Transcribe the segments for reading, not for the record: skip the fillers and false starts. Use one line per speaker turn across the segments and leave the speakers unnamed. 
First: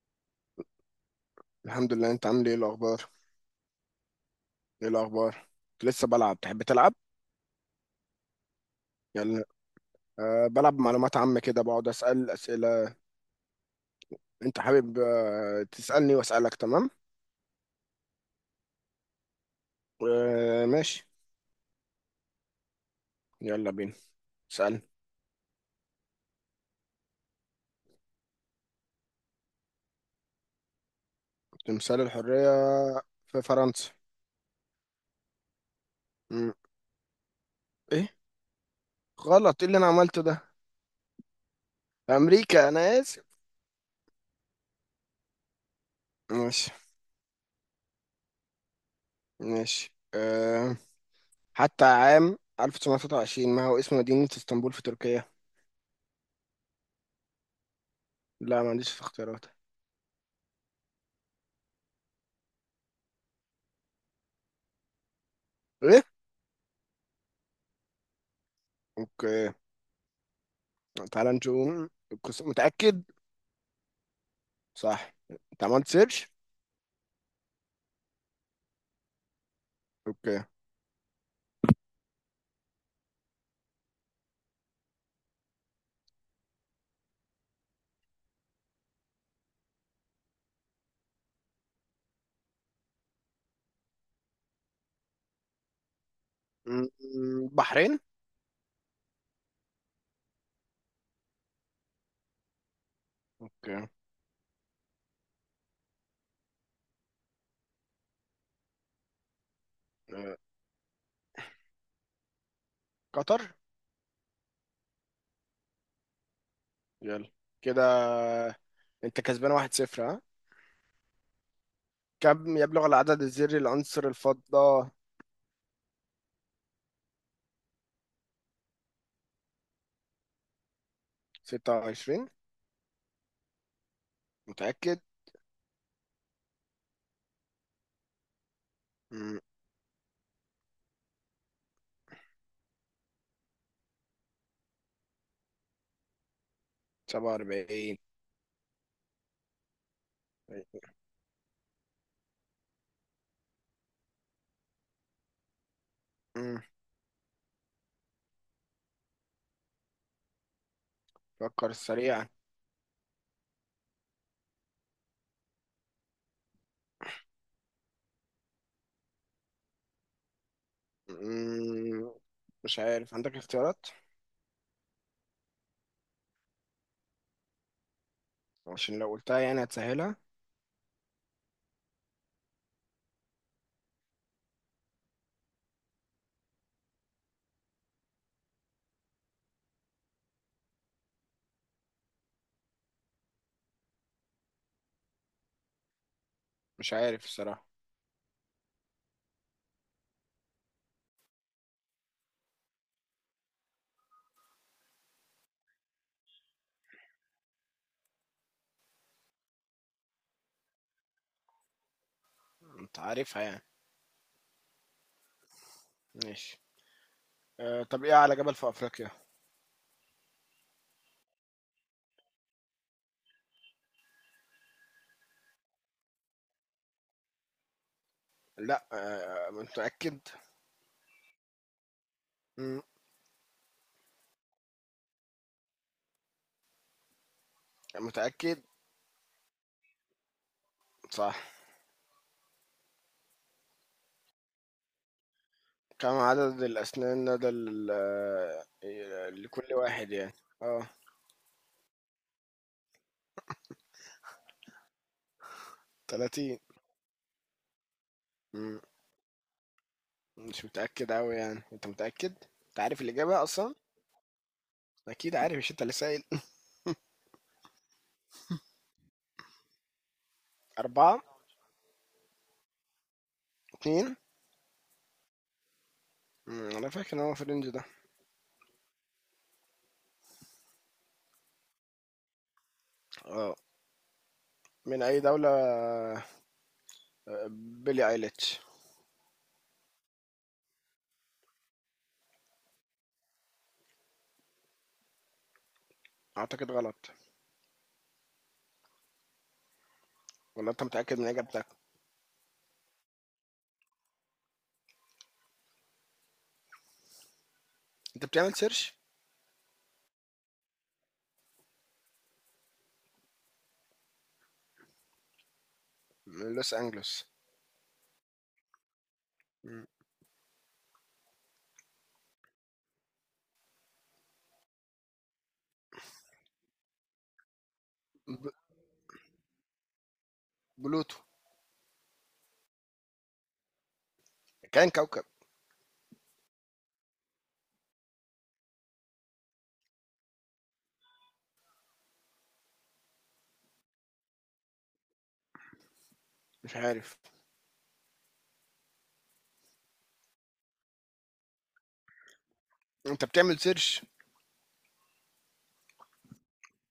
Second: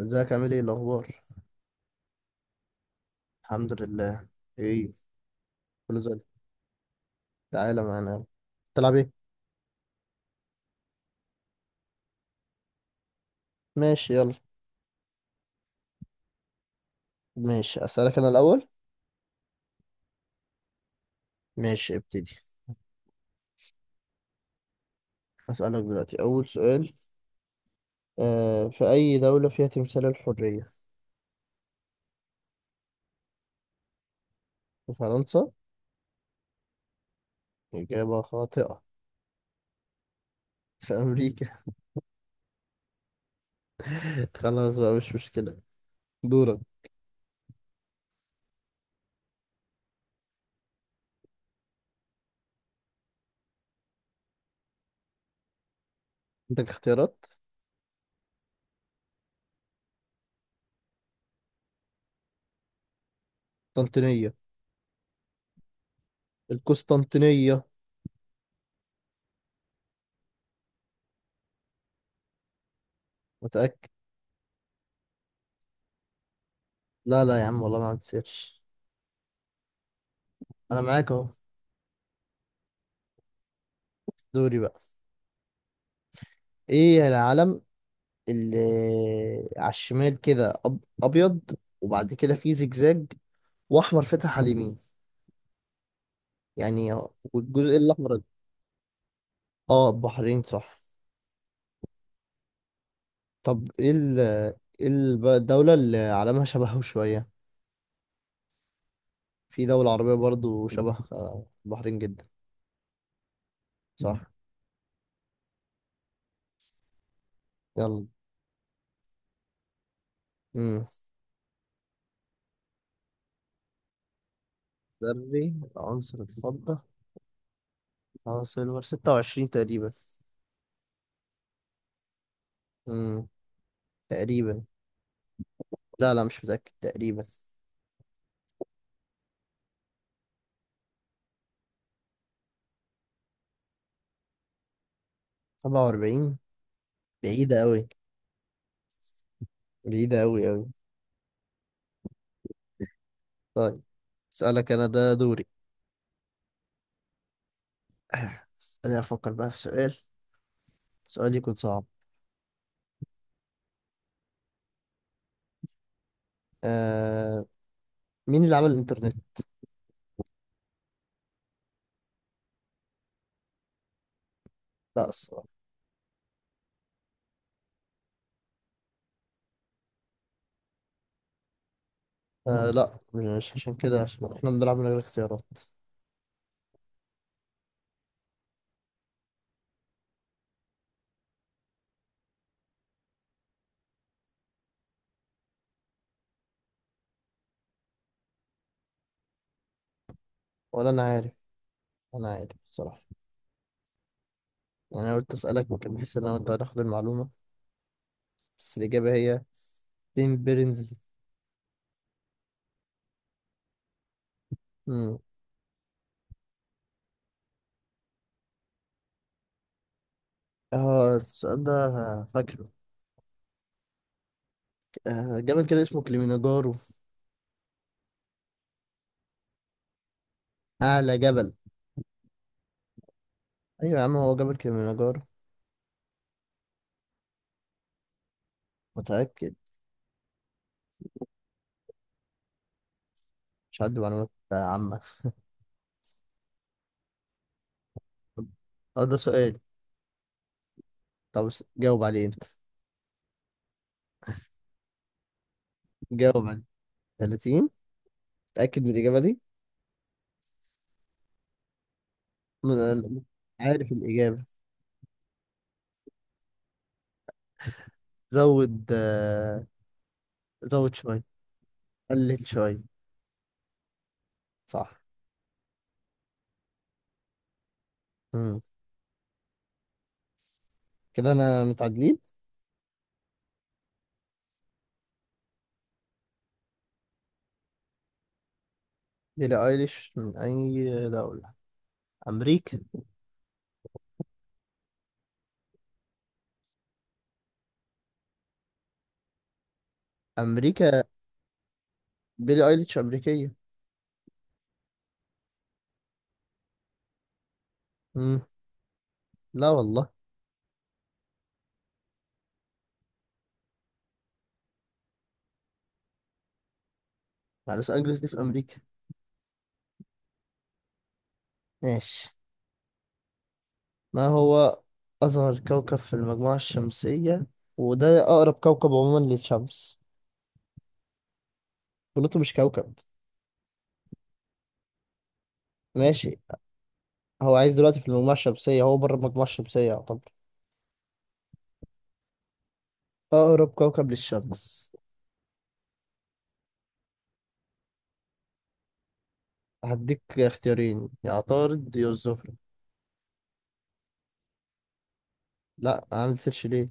ازيك عامل ايه الاخبار؟
الحمد لله. انت عامل ايه الاخبار؟
الحمد لله.
ايه
ايه؟
الاخبار؟
كله
لسه
زي الفل.
بلعب، تحب تلعب؟
تعالى معانا. تلعب ايه؟
يلا. أه بلعب معلومات عامة كده، بقعد اسال اسئلة.
ماشي يلا.
انت حابب تسالني واسالك، تمام؟
ماشي اسالك انا الاول.
أه ماشي.
ماشي ابتدي.
يلا بينا، اسال.
اسالك دلوقتي اول سؤال. في اي دوله فيها تمثال الحريه؟
تمثال الحرية في فرنسا.
في فرنسا.
مم. ايه؟
اجابه خاطئه.
غلط، ايه اللي انا عملته ده؟
في امريكا.
امريكا، انا اسف.
خلاص بقى مش مشكله. دورك.
ماشي. ماشي حتى عام 1923، ما هو اسم مدينة اسطنبول في تركيا؟
عندك اختيارات؟
لا، ما عنديش اختيارات.
قسطنطينيه.
ايه؟
القسطنطينيه.
اوكي، تعال نشوف متأكد؟
متاكد؟
صح. انت عملت سيرش؟
لا لا يا عم والله ما عندي سيرش.
اوكي.
انا معاك اهو. دوري بقى. ايه العلم اللي على الشمال كده ابيض، وبعد كده في زجزاج، واحمر فاتح على اليمين
م-
يعني.
م-
والجزء
بحرين.
الاحمر. اه البحرين صح. طب
اوكي.
ايه الدولة اللي علمها شبهه شوية. في دولة عربية
آه،
برضو شبه البحرين جدا.
قطر.
صح.
يلا كده.
يلا.
انت كسبان 1-0، ها.
امم.
كم يبلغ العدد الذري لعنصر الفضة؟
ذري العنصر الفضة. اه سيلفر 26 تقريبا.
26؟
امم. تقريبا.
متأكد؟
لا لا مش متأكد تقريبا.
م،
47. بعيدة أوي.
47.
بعيدة أوي أوي. طيب. اسألك انا ده دوري.
م،
انا افكر بقى في سؤال. سؤال يكون
فكر
صعب.
سريعا.
آه... مين اللي عمل الانترنت؟
م، مش عارف، عندك اختيارات؟
لا الصراحة.
عشان لو قلتها يعني هتسهلها.
لا. مش عشان كده، عشان احنا بنلعب من غير اختيارات.
مش عارف الصراحة.
ولا انا عارف. انا عارف الصراحة. يعني انا قلت اسألك ممكن بحيث ان انا وانت هناخد المعلومة. بس الاجابة هي تيم بيرنز.
انت عارفها يعني؟
مم.
ماشي. طب ايه اعلى جبل في افريقيا؟
اه السؤال ده أنا فاكره. جبل كده اسمه كليمنجارو.
لأ، متأكد؟
اعلى جبل.
إمم،
ايوه يا عم هو جبل كليمنجارو.
متأكد؟
متأكد.
صح.
مش عندي معلومات عامة.
كم عدد الأسنان لدى ال
اه ده سؤال.
لكل واحد يعني؟ آه،
طب جاوب عليه انت. جاوب
30.
عليه. 30.
إمم،
متأكد من الإجابة دي؟
مش متأكد أوي يعني، أنت متأكد؟
من
أنت عارف
أنا؟
الإجابة أصلًا؟
عارف الإجابة.
أكيد عارف، مش أنت اللي سائل؟
زود زود
4،
شوية. قلل شوية.
2.
صح.
أنا فاكر إن هو في الrange ده.
مم. كده أنا متعادلين.
آه، من أي دولة آه، بيلي أيليتش؟
بيلي أيليش من أي دولة؟ أمريكا.
أعتقد غلط، والّا أنت
أمريكا.
متأكد من إجابتك؟
بيلي أيليش أمريكية.
أنت
مم.
بتعمل search؟
لا والله.
من لوس أنجلوس.
مع لوس أنجلوس دي في أمريكا.
إمم.
ماشي. ما هو أصغر كوكب في المجموعة الشمسية؟ وده
ب
أقرب كوكب عموما للشمس.
بلوتو.
بلوتو مش كوكب.
كان كوكب.
ماشي. هو عايز دلوقتي في المجموعة الشمسية، هو بره المجموعة الشمسية يعتبر. أقرب كوكب للشمس.
مش عارف.
هديك اختيارين، يا عطارد يا الزهرة.
انت بتعمل سيرش؟
لا عامل سيرش ليه.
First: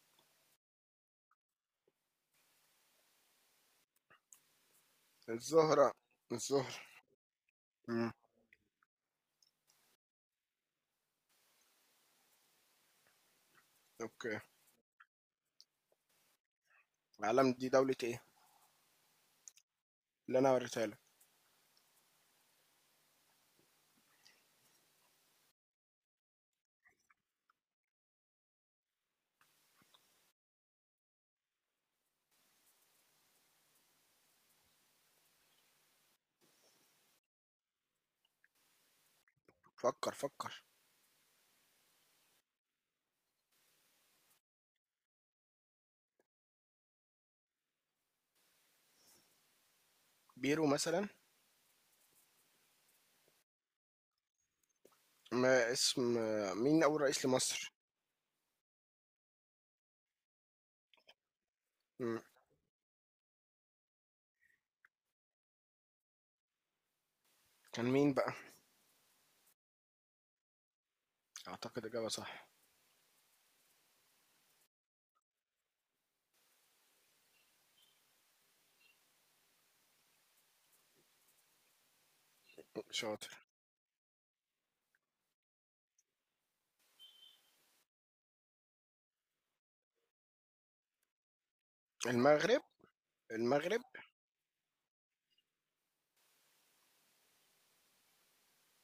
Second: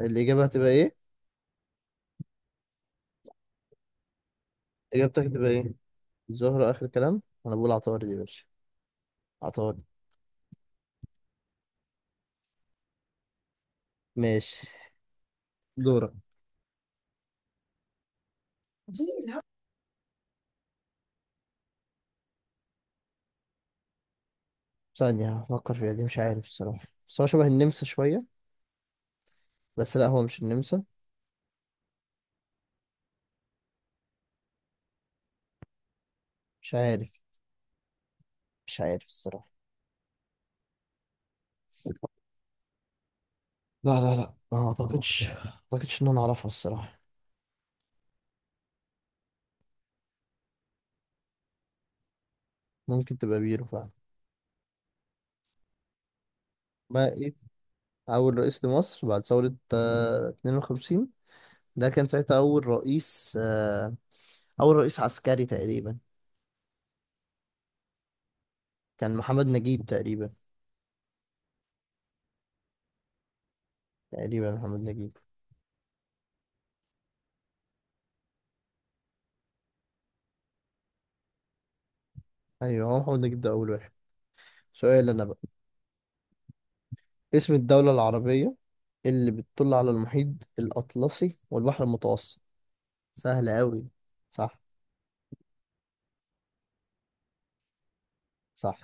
الإجابة هتبقى إيه؟ إجابتك هتبقى إيه؟
الزهرة.
الزهرة
الزهرة.
آخر كلام، أنا بقول عطارد
امم.
يا باشا. عطارد.
اوكي.
ماشي. دورك.
العلم دي دولة ايه اللي انا وريتها لك؟
ثانية هفكر فيها، دي مش عارف الصراحة، بس هو شبه النمسا شوية. بس لا هو مش النمسا. مش عارف. مش عارف الصراحة.
فكر فكر.
لا لا لا ما أعتقدش ما أعتقدش إن أنا أعرفها الصراحة.
بيرو مثلا.
ممكن تبقى بيرو فعلا.
ما اسم مين اول
ما
رئيس
إيه؟
لمصر؟
أول رئيس لمصر بعد ثورة 52. ده كان
امم.
ساعتها أول رئيس. أول رئيس عسكري تقريبا.
كان مين بقى؟
كان محمد نجيب تقريبا.
اعتقد اجابة صح.
تقريبا محمد نجيب. أيوه هو محمد
شاطر.
نجيب ده أول واحد. سؤال أنا بقى. اسم الدولة العربية اللي بتطل على المحيط الأطلسي والبحر المتوسط.
المغرب.
سهل
المغرب.
أوي. صح. صح.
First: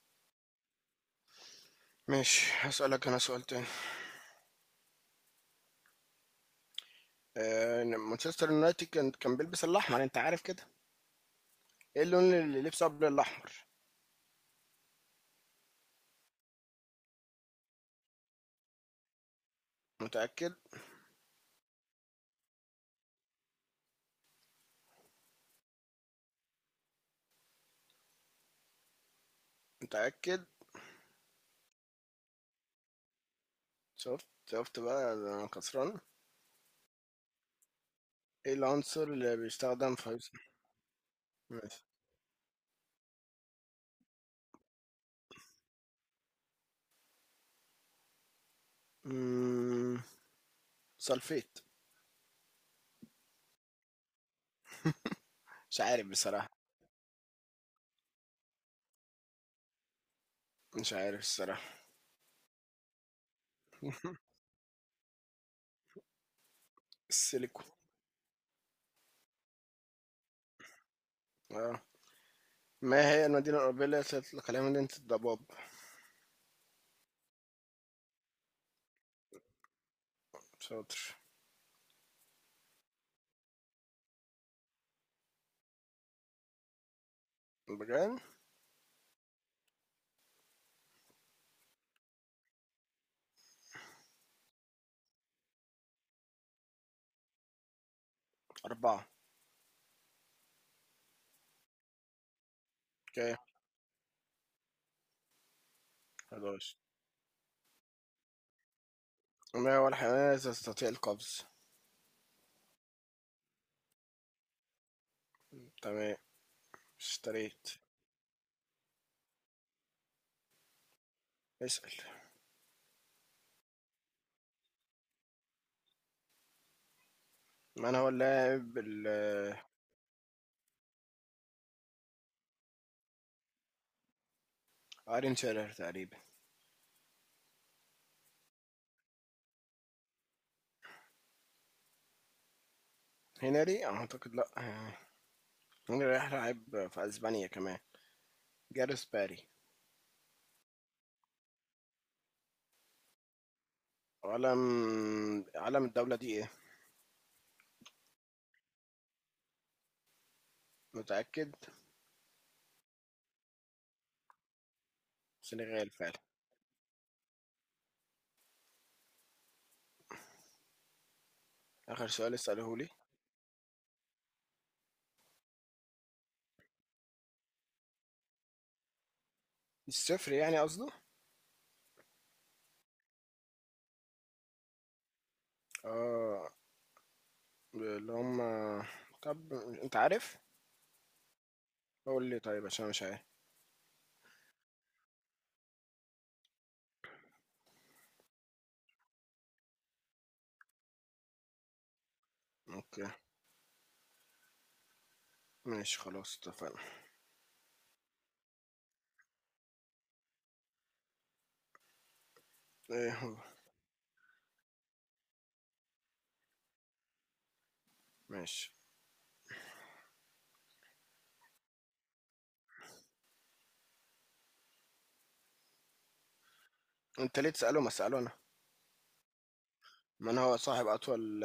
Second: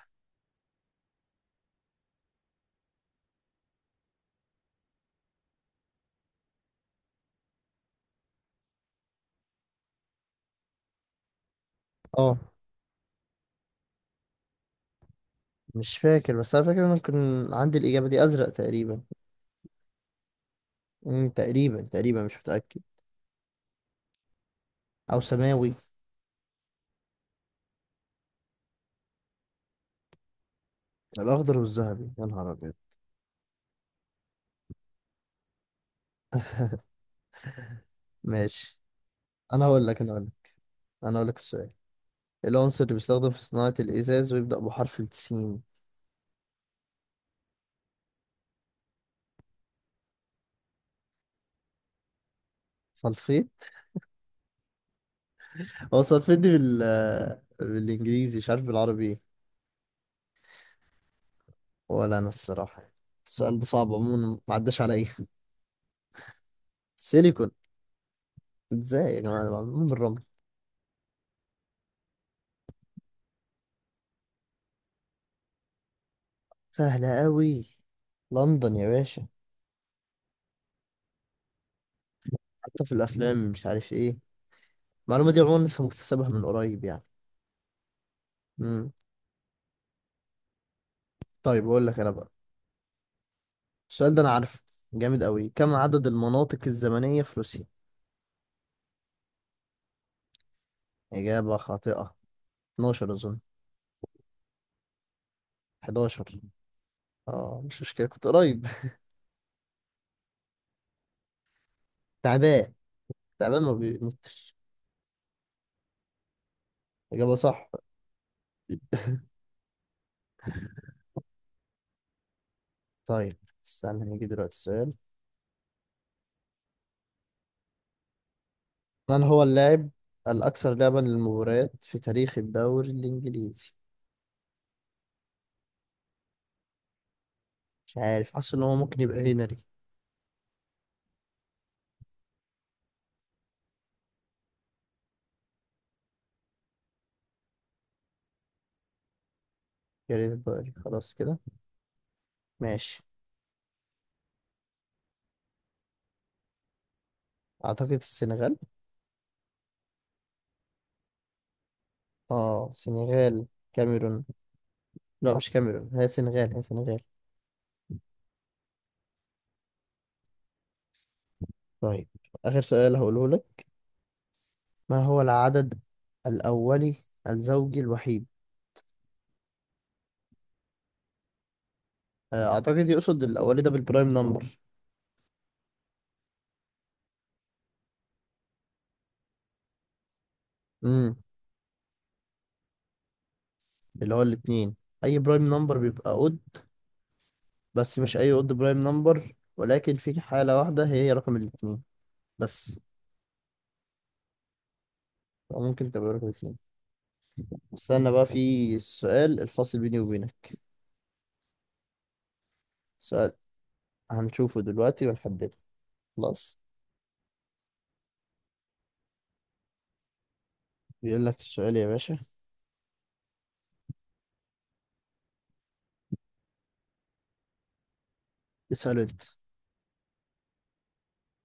ماشي، هسألك انا سؤال تاني. مانشستر يونايتد كان بيلبس الاحمر، انت عارف كده. ايه اللون
أه
اللي لبسه قبل الاحمر؟
مش فاكر، بس أنا فاكر إن أنا كان عندي الإجابة دي. أزرق تقريبا.
متأكد؟
تقريبا تقريبا مش متأكد. أو سماوي.
متأكد؟
الأخضر والذهبي يا نهار أبيض.
شفت شفت بقى، أنا كسران. ايه
ماشي.
العنصر اللي
انا هقول
بيستخدم
لك
في؟
انا هقول لك انا هقول لك السؤال.
ماشي.
العنصر اللي بيستخدم في صناعة الإزاز ويبدأ بحرف السين.
امم. سلفيت.
سلفيت.
مش
هو
عارف
سلفيت
بصراحة.
دي بالإنجليزي، مش عارف بالعربي ايه.
مش عارف الصراحة.
ولا أنا الصراحة يعني. السؤال ده صعب عموما ما عداش عليا. سيليكون.
السيليكون.
ازاي يا جماعة ده معمول من الرمل.
اه. ما هي المدينة الأوروبية التي يطلق عليها مدينة الضباب؟
سهلة أوي. لندن يا باشا.
شاطر.
حتى في الأفلام مش عارف ايه. المعلومة دي عموما لسه مكتسبها من قريب يعني.
بجان.
مم. طيب أقول لك أنا بقى. السؤال ده أنا عارفه، جامد أوي. كم عدد المناطق الزمنية في روسيا؟
4.
إجابة خاطئة. 12
اوكي.
أظن. 11.
11.
اه مش مشكلة كنت قريب.
ما هو الحيوان الذي يستطيع القفز؟
تعبان. تعبان ما بيموت.
تمام.
إجابة
اشتريت.
صح.
اسأل.
طيب. استنى هيجي دلوقتي سؤال.
من هو اللاعب ال
من هو اللاعب الأكثر لعبا للمباريات في تاريخ الدوري الإنجليزي؟
ايرين شيرر تقريبا.
مش عارف، حاسس إن هو ممكن يبقى هنري.
هنري أعتقد لأ. هنري راح لعب في أسبانيا كمان. جاريث باري.
جاريث باري خلاص كده. ماشي.
علم علم الدولة دي ايه؟
أعتقد السنغال.
متأكد؟
اه سنغال. كاميرون. لا مش
سنغال
كاميرون، هي
فعلا.
سنغال هي سنغال. طيب.
آخر سؤال
آخر
اسأله لي.
سؤال هقوله لك. ما هو العدد الأولي الزوجي الوحيد؟
الصفر يعني قصده.
اعتقد يقصد الاولي ده بالبرايم نمبر.
اه. اللي هم. طب انت عارف؟
امم.
قول لي طيب عشان أنا مش عارف.
اللي هو الاتنين. اي برايم نمبر بيبقى اود، بس مش اي اود برايم نمبر، ولكن في حالة واحدة هي رقم الاتنين بس.
اوكي.
أو ممكن
ماشي
تبقى رقم
خلاص،
اتنين.
اتفقنا.
استنى بقى في السؤال الفاصل بيني وبينك.
ايه
سؤال
هو؟
هنشوفه دلوقتي ونحدده. خلاص.
ماشي.
بيقول لك السؤال يا باشا.
انت ليه تسأله، ما اسأله انا.
اسأله انت.
من هو صاحب اطول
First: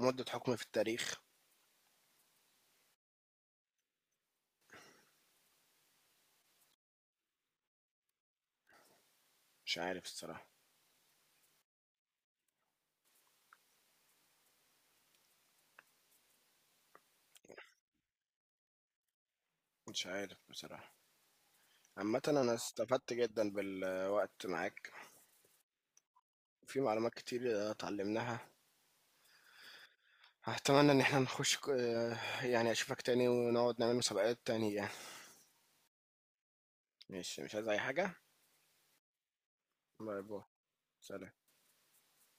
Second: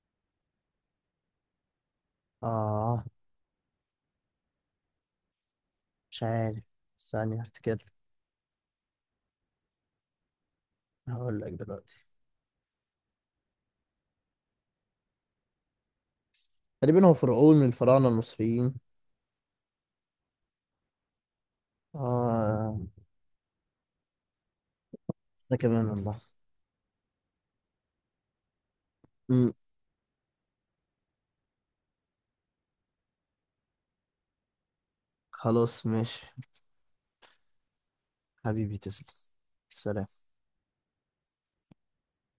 مدة حكم في التاريخ؟
اه مش عارف. ثانية هفتكر.
مش عارف الصراحة.
هقول لك دلوقتي. تقريبا هو فرعون من الفراعنة المصريين.
مش عارف بصراحة. عامة انا
اه.
استفدت جدا بالوقت معاك.
ده كمان والله.
في معلومات كتير اتعلمناها.
امم.
اتمنى ان احنا نخش ك- يعني اشوفك تاني ونقعد نعمل مسابقات تانية.
خلاص ماشي.
ماشي، مش عايز أي حاجة.
حبيبي تسلم.
باي
سلام.
باي. سلام.